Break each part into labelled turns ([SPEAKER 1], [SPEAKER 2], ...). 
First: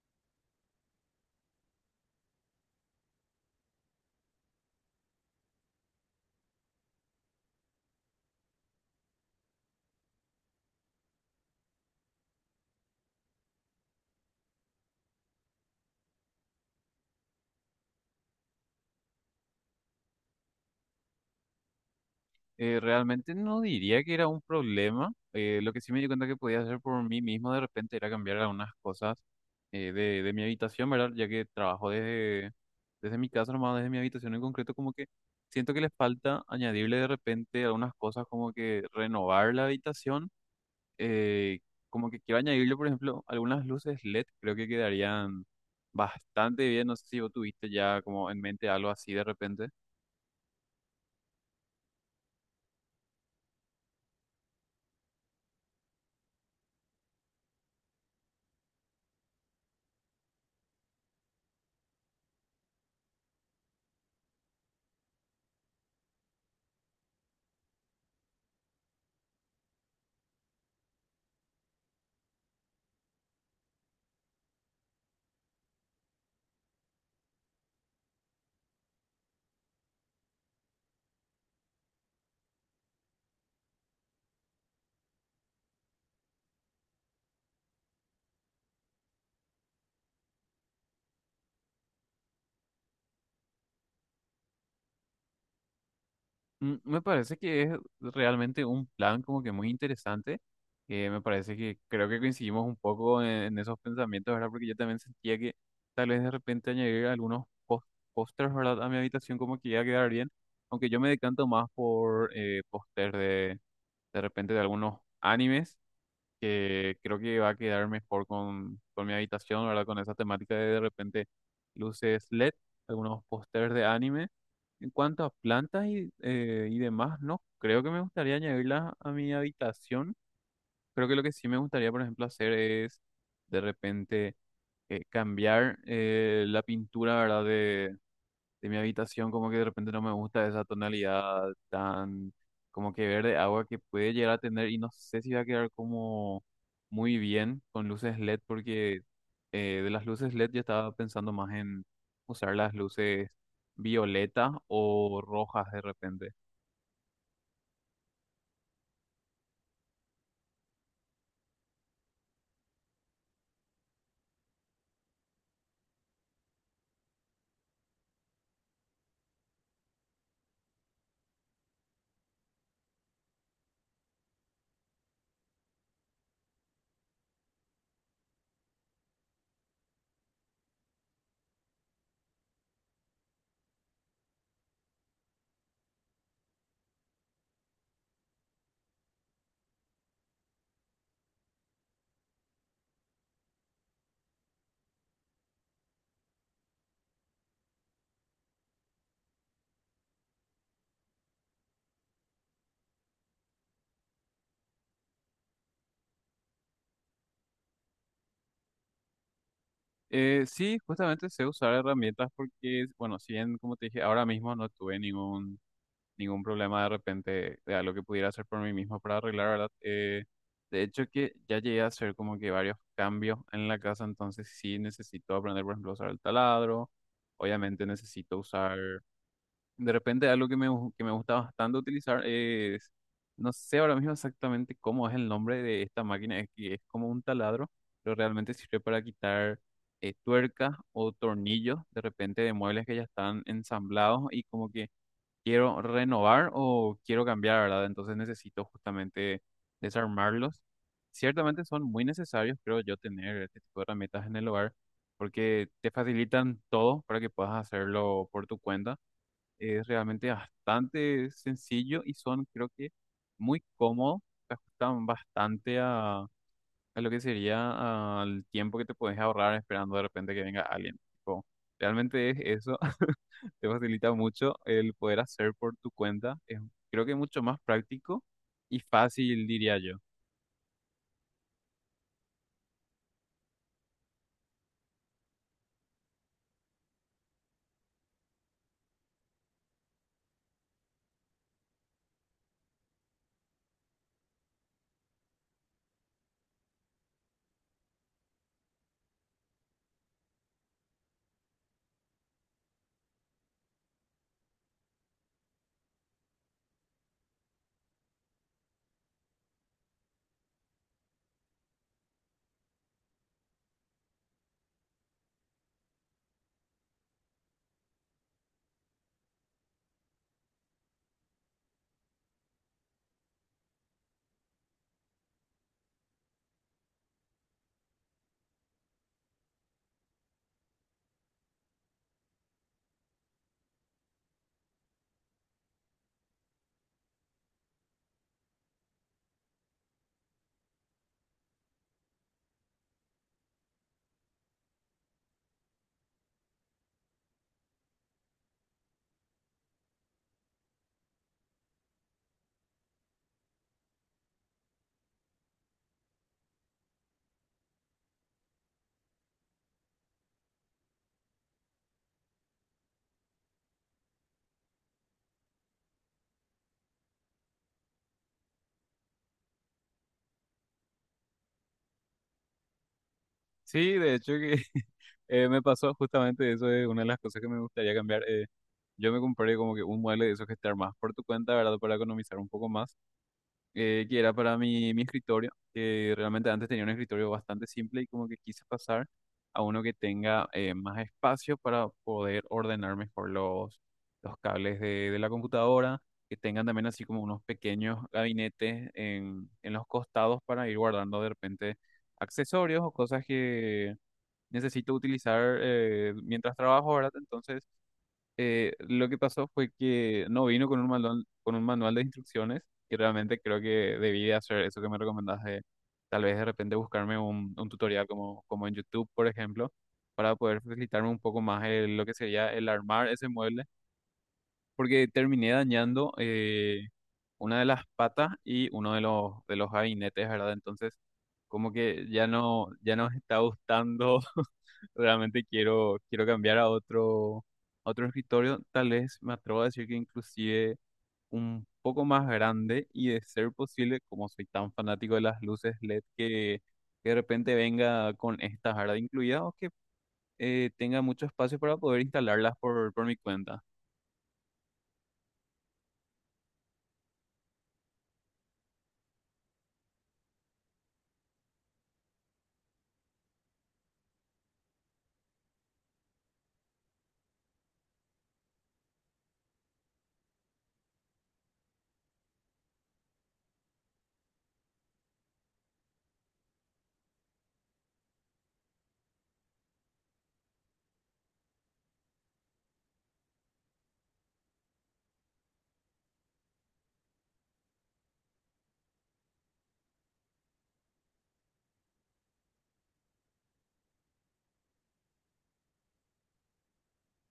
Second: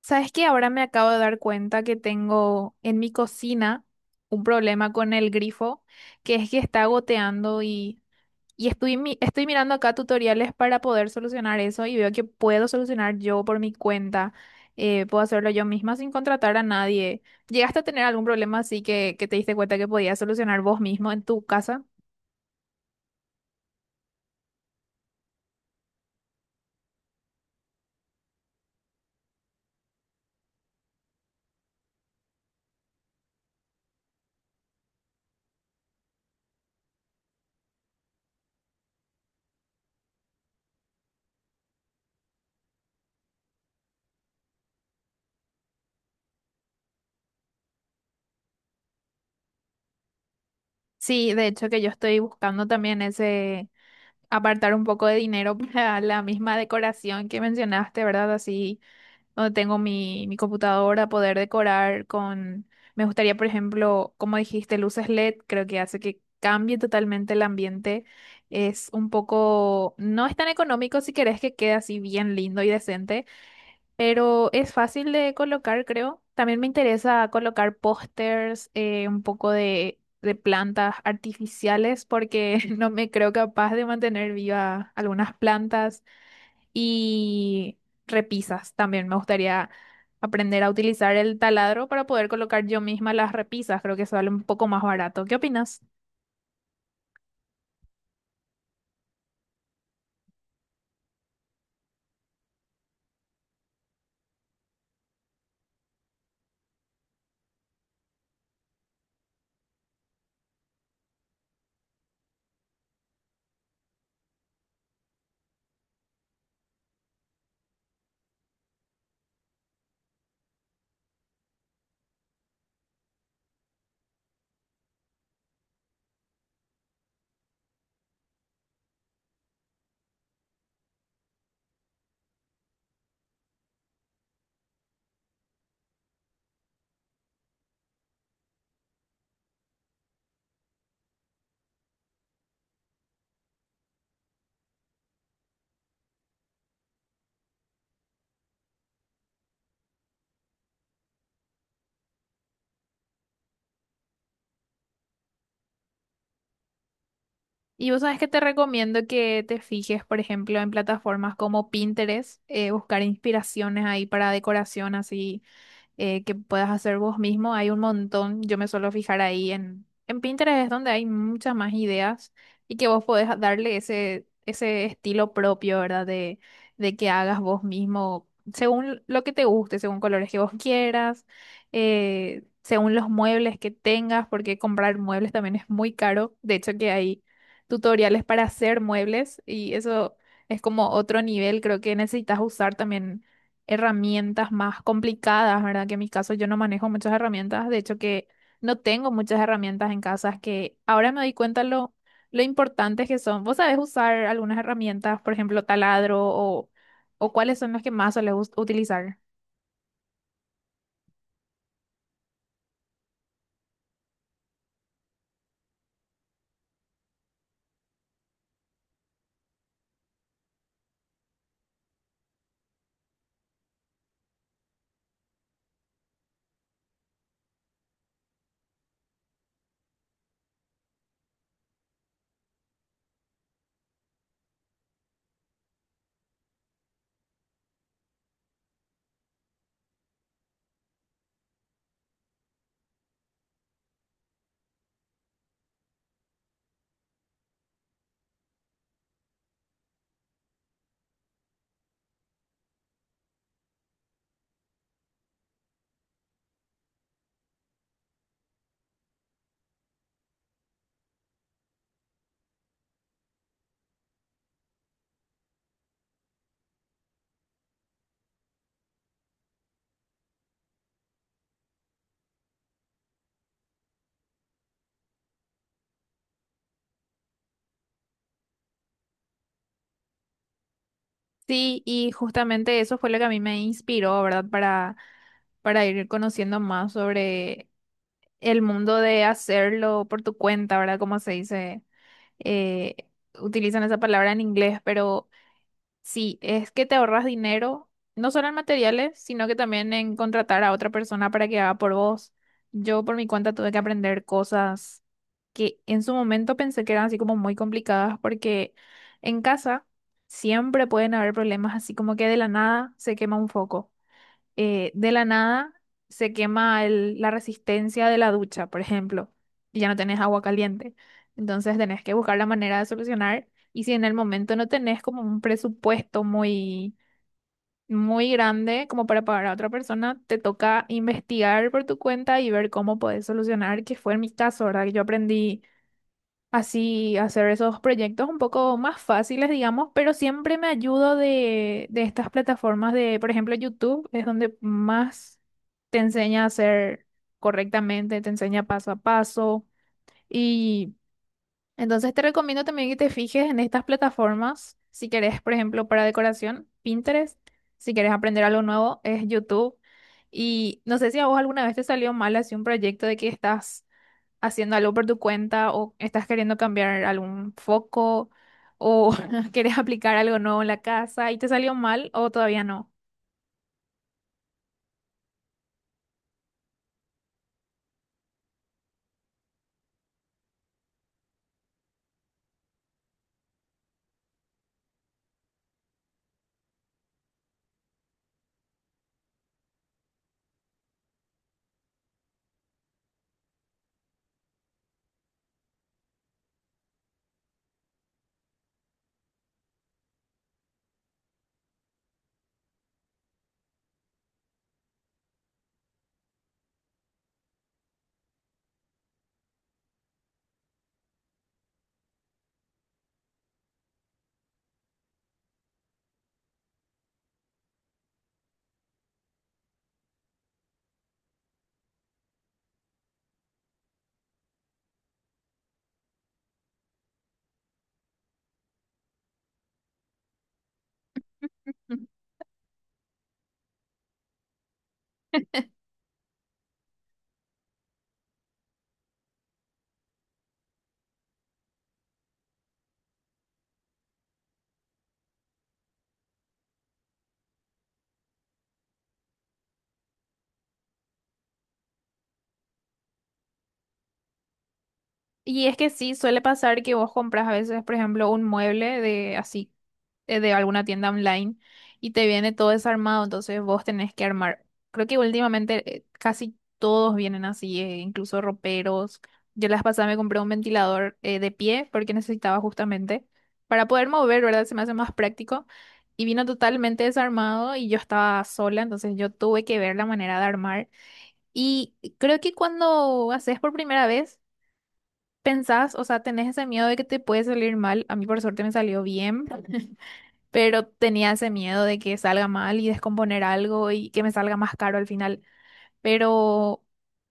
[SPEAKER 1] ¿Sabes qué? Ahora me acabo de dar cuenta que tengo en mi cocina un problema con el grifo, que es que está goteando y estoy, estoy mirando acá tutoriales para poder solucionar eso y veo que puedo solucionar yo por mi cuenta, puedo hacerlo yo misma sin contratar a nadie. ¿Llegaste a tener algún problema así que te diste cuenta que podías solucionar vos mismo en tu casa?
[SPEAKER 2] Realmente no diría que era un problema. Lo que sí me di cuenta que podía hacer por mí mismo de repente era cambiar algunas cosas de, mi habitación, ¿verdad? Ya que trabajo desde, desde mi casa, nomás desde mi habitación en concreto, como que siento que les falta añadirle de repente algunas cosas como que renovar la habitación. eh, Como que quiero añadirle, por ejemplo, algunas luces LED, creo que quedarían bastante bien. No sé si vos tuviste ya como en mente algo así de repente.
[SPEAKER 1] Sí, de hecho que yo estoy buscando también ese... apartar un poco de dinero para la misma decoración que mencionaste, ¿verdad? Así donde tengo mi computadora, poder decorar con... Me gustaría, por ejemplo, como dijiste, luces LED, creo que hace que cambie totalmente el ambiente. Es un poco... No es tan económico si querés que quede así bien lindo y decente, pero es fácil de colocar, creo. También me interesa colocar pósters, un poco de plantas artificiales, porque no me creo capaz de mantener viva algunas plantas y repisas también. Me gustaría aprender a utilizar el taladro para poder colocar yo misma las repisas. Creo que sale un poco más barato. ¿Qué opinas?
[SPEAKER 2] Mm, me parece que es realmente un plan como que muy interesante, que me parece que creo que coincidimos un poco en, esos pensamientos, ¿verdad? Porque yo también sentía que tal vez de repente añadir algunos pósters, ¿verdad? A mi habitación como que iba a quedar bien, aunque yo me decanto más por póster de repente de algunos animes que creo que va a quedar mejor con, mi habitación, ¿verdad? Con esa temática de repente luces LED, algunos pósters de anime. En cuanto a plantas y demás, no creo que me gustaría añadirlas a mi habitación. Creo que lo que sí me gustaría, por ejemplo, hacer es de repente cambiar la pintura, ¿verdad? De mi habitación, como que de repente no me gusta esa tonalidad tan como que verde agua que puede llegar a tener y no sé si va a quedar como muy bien con luces LED porque de las luces LED yo estaba pensando más en usar las luces violeta o rojas de repente.
[SPEAKER 1] Y vos sabes que te recomiendo que te fijes, por ejemplo, en plataformas como Pinterest, buscar inspiraciones ahí para decoración así, que puedas hacer vos mismo. Hay un montón, yo me suelo fijar ahí en Pinterest, es donde hay muchas más ideas y que vos podés darle ese, ese estilo propio, ¿verdad? De que hagas vos mismo, según lo que te guste, según colores que vos quieras, según los muebles que tengas, porque comprar muebles también es muy caro. De hecho, que hay tutoriales para hacer muebles y eso es como otro nivel, creo que necesitas usar también herramientas más complicadas, ¿verdad? Que en mi caso yo no manejo muchas herramientas, de hecho que no tengo muchas herramientas en casa, es que ahora me doy cuenta lo importantes que son. ¿Vos sabés usar algunas herramientas, por ejemplo, taladro o cuáles son las que más sueles utilizar?
[SPEAKER 2] Sí, justamente sé usar herramientas porque, bueno, si bien, como te dije, ahora mismo no tuve ningún problema de repente de algo que pudiera hacer por mí mismo para arreglar, ¿verdad? De hecho que ya llegué a hacer como que varios cambios en la casa, entonces sí necesito aprender, por ejemplo, a usar el taladro, obviamente necesito usar, de repente algo que me, que me gusta bastante utilizar es, no sé ahora mismo exactamente cómo es el nombre de esta máquina, es que es como un taladro, pero realmente sirve para quitar tuercas o tornillos de repente de muebles que ya están ensamblados y como que quiero renovar o quiero cambiar, ¿verdad? Entonces necesito justamente desarmarlos. Ciertamente son muy necesarios, creo yo, tener este tipo de herramientas en el hogar porque te facilitan todo para que puedas hacerlo por tu cuenta. Es realmente bastante sencillo y son, creo que, muy cómodos. Se ajustan bastante a lo que sería al tiempo que te puedes ahorrar esperando de repente que venga alguien. Tipo, realmente es eso, te facilita mucho el poder hacer por tu cuenta. Es, creo que mucho más práctico y fácil, diría yo.
[SPEAKER 1] Sí, y justamente eso fue lo que a mí me inspiró, ¿verdad? Para ir conociendo más sobre el mundo de hacerlo por tu cuenta, ¿verdad? Como se dice, eh, utilizan esa palabra en inglés, pero... Sí, es que te ahorras dinero, no solo en materiales, sino que también en contratar a otra persona para que haga por vos. Yo por mi cuenta tuve que aprender cosas que en su momento pensé que eran así como muy complicadas, porque en casa siempre pueden haber problemas así como que de la nada se quema un foco, de la nada se quema la resistencia de la ducha, por ejemplo, y ya no tenés agua caliente. Entonces tenés que buscar la manera de solucionar. Y si en el momento no tenés como un presupuesto muy, muy grande como para pagar a otra persona, te toca investigar por tu cuenta y ver cómo podés solucionar, que fue en mi caso, ¿verdad? Que yo aprendí así hacer esos proyectos un poco más fáciles, digamos, pero siempre me ayudo de estas plataformas de, por ejemplo, YouTube es donde más te enseña a hacer correctamente, te enseña paso a paso y entonces te recomiendo también que te fijes en estas plataformas, si querés, por ejemplo, para decoración, Pinterest, si querés aprender algo nuevo, es YouTube. Y no sé si a vos alguna vez te salió mal así un proyecto de que estás haciendo algo por tu cuenta o estás queriendo cambiar algún foco o quieres aplicar algo nuevo en la casa y te salió mal o todavía no.
[SPEAKER 2] Sí, de hecho que me pasó justamente eso, es una de las cosas que me gustaría cambiar. Yo me compré como que un mueble de esos que te armas por tu cuenta, ¿verdad? Para economizar un poco más. Que era para mi, escritorio, que realmente antes tenía un escritorio bastante simple y como que quise pasar a uno que tenga más espacio para poder ordenar mejor los cables de, la computadora, que tengan también así como unos pequeños gabinetes en, los costados para ir guardando de repente accesorios o cosas que necesito utilizar mientras trabajo, ¿verdad? Entonces lo que pasó fue que no vino con un manual de instrucciones y realmente creo que debí de hacer eso que me recomendaste, tal vez de repente buscarme un, tutorial como, como en YouTube, por ejemplo, para poder facilitarme un poco más lo que sería el armar ese mueble, porque terminé dañando. Una de las patas y uno de los, gabinetes, ¿verdad? Entonces, como que ya no, me está gustando, realmente quiero, cambiar a otro escritorio, tal vez me atrevo a decir que inclusive un poco más grande y de ser posible, como soy tan fanático de las luces LED, que, de repente venga con estas, ¿verdad? Incluidas o que tenga mucho espacio para poder instalarlas por, mi cuenta.
[SPEAKER 1] Y es que sí, suele pasar que vos compras a veces, por ejemplo, un mueble de así, de alguna tienda online y te viene todo desarmado, entonces vos tenés que armar. Creo que últimamente, casi todos vienen así, incluso roperos. Yo las pasadas me compré un ventilador, de pie porque necesitaba justamente para poder mover, ¿verdad? Se me hace más práctico. Y vino totalmente desarmado y yo estaba sola, entonces yo tuve que ver la manera de armar. Y creo que cuando haces por primera vez pensás, o sea, tenés ese miedo de que te puede salir mal. A mí por suerte me salió bien, pero tenía ese miedo de que salga mal y descomponer algo y que me salga más caro al final. Pero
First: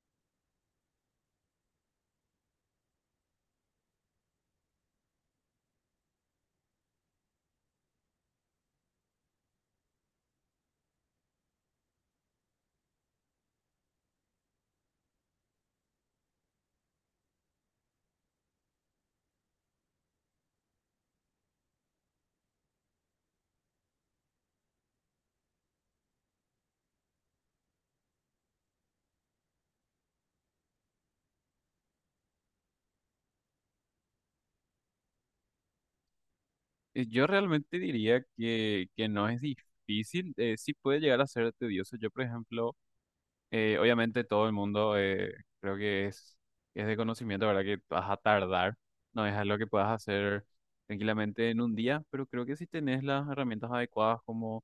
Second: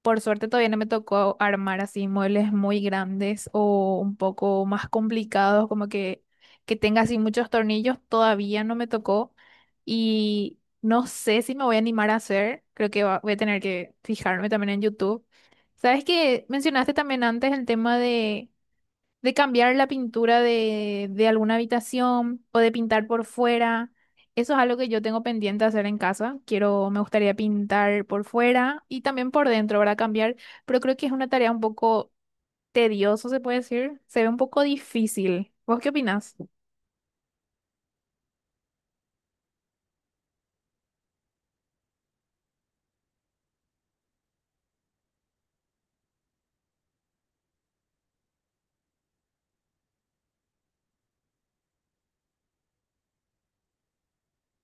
[SPEAKER 1] por suerte todavía no me tocó armar así muebles muy grandes o un poco más complicados, como que tenga así muchos tornillos. Todavía no me tocó y no sé si me voy a animar a hacer. Creo que voy a tener que fijarme también en YouTube. ¿Sabes que mencionaste también antes el tema de cambiar la pintura de alguna habitación o de pintar por fuera? Eso es algo que yo tengo pendiente hacer en casa. Quiero, me gustaría pintar por fuera y también por dentro, ¿verdad? Cambiar, pero creo que es una tarea un poco tediosa, se puede decir. Se ve un poco difícil. ¿Vos qué opinás?
[SPEAKER 2] Yo realmente diría que, no es difícil, sí puede llegar a ser tedioso. Yo, por ejemplo, obviamente todo el mundo creo que es de conocimiento, ¿verdad? Que vas a tardar, no es algo que puedas hacer tranquilamente en un día, pero creo que si tenés las herramientas adecuadas como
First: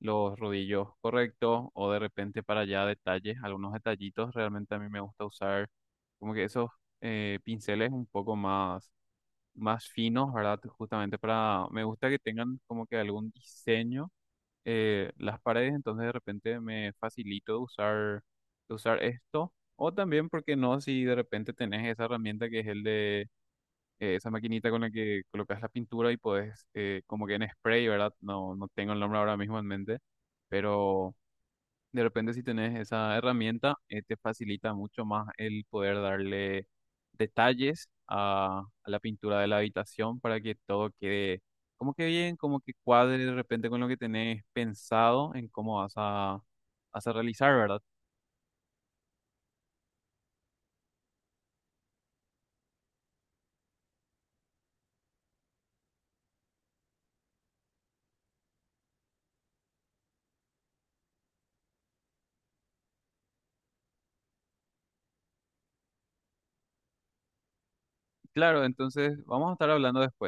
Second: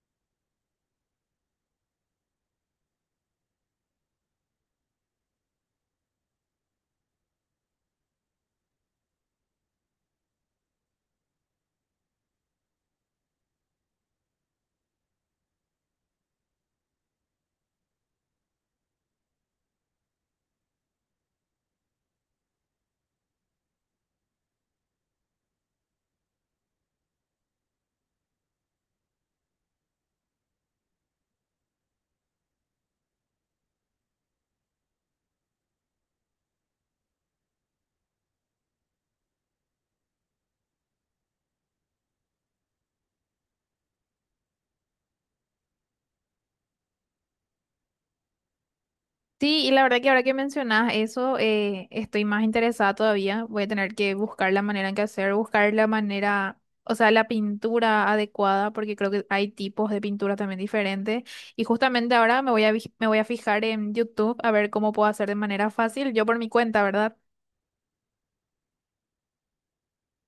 [SPEAKER 2] los rodillos correctos o de repente para allá detalles, algunos detallitos, realmente a mí me gusta usar como que esos pinceles un poco más finos, ¿verdad? Justamente para, me gusta que tengan como que algún diseño las paredes, entonces de repente me facilito de usar, esto. O también, ¿porque no? Si de repente tenés esa herramienta que es el de esa maquinita con la que colocas la pintura y podés, como que en spray, ¿verdad? No, no tengo el nombre ahora mismo en mente, pero de repente, si tenés esa herramienta, te facilita mucho más el poder darle detalles a, la pintura de la habitación para que todo quede como que bien, como que cuadre de repente con lo que tenés pensado en cómo vas a, realizar, ¿verdad?
[SPEAKER 1] Sí, y la verdad que ahora que mencionas eso, estoy más interesada todavía. Voy a tener que buscar la manera en que hacer, buscar la manera, o sea, la pintura adecuada, porque creo que hay tipos de pintura también diferentes. Y justamente ahora me voy a, me voy a fijar en YouTube a ver cómo puedo hacer de manera fácil, yo por mi cuenta, ¿verdad?
[SPEAKER 2] Claro, entonces vamos a estar hablando después.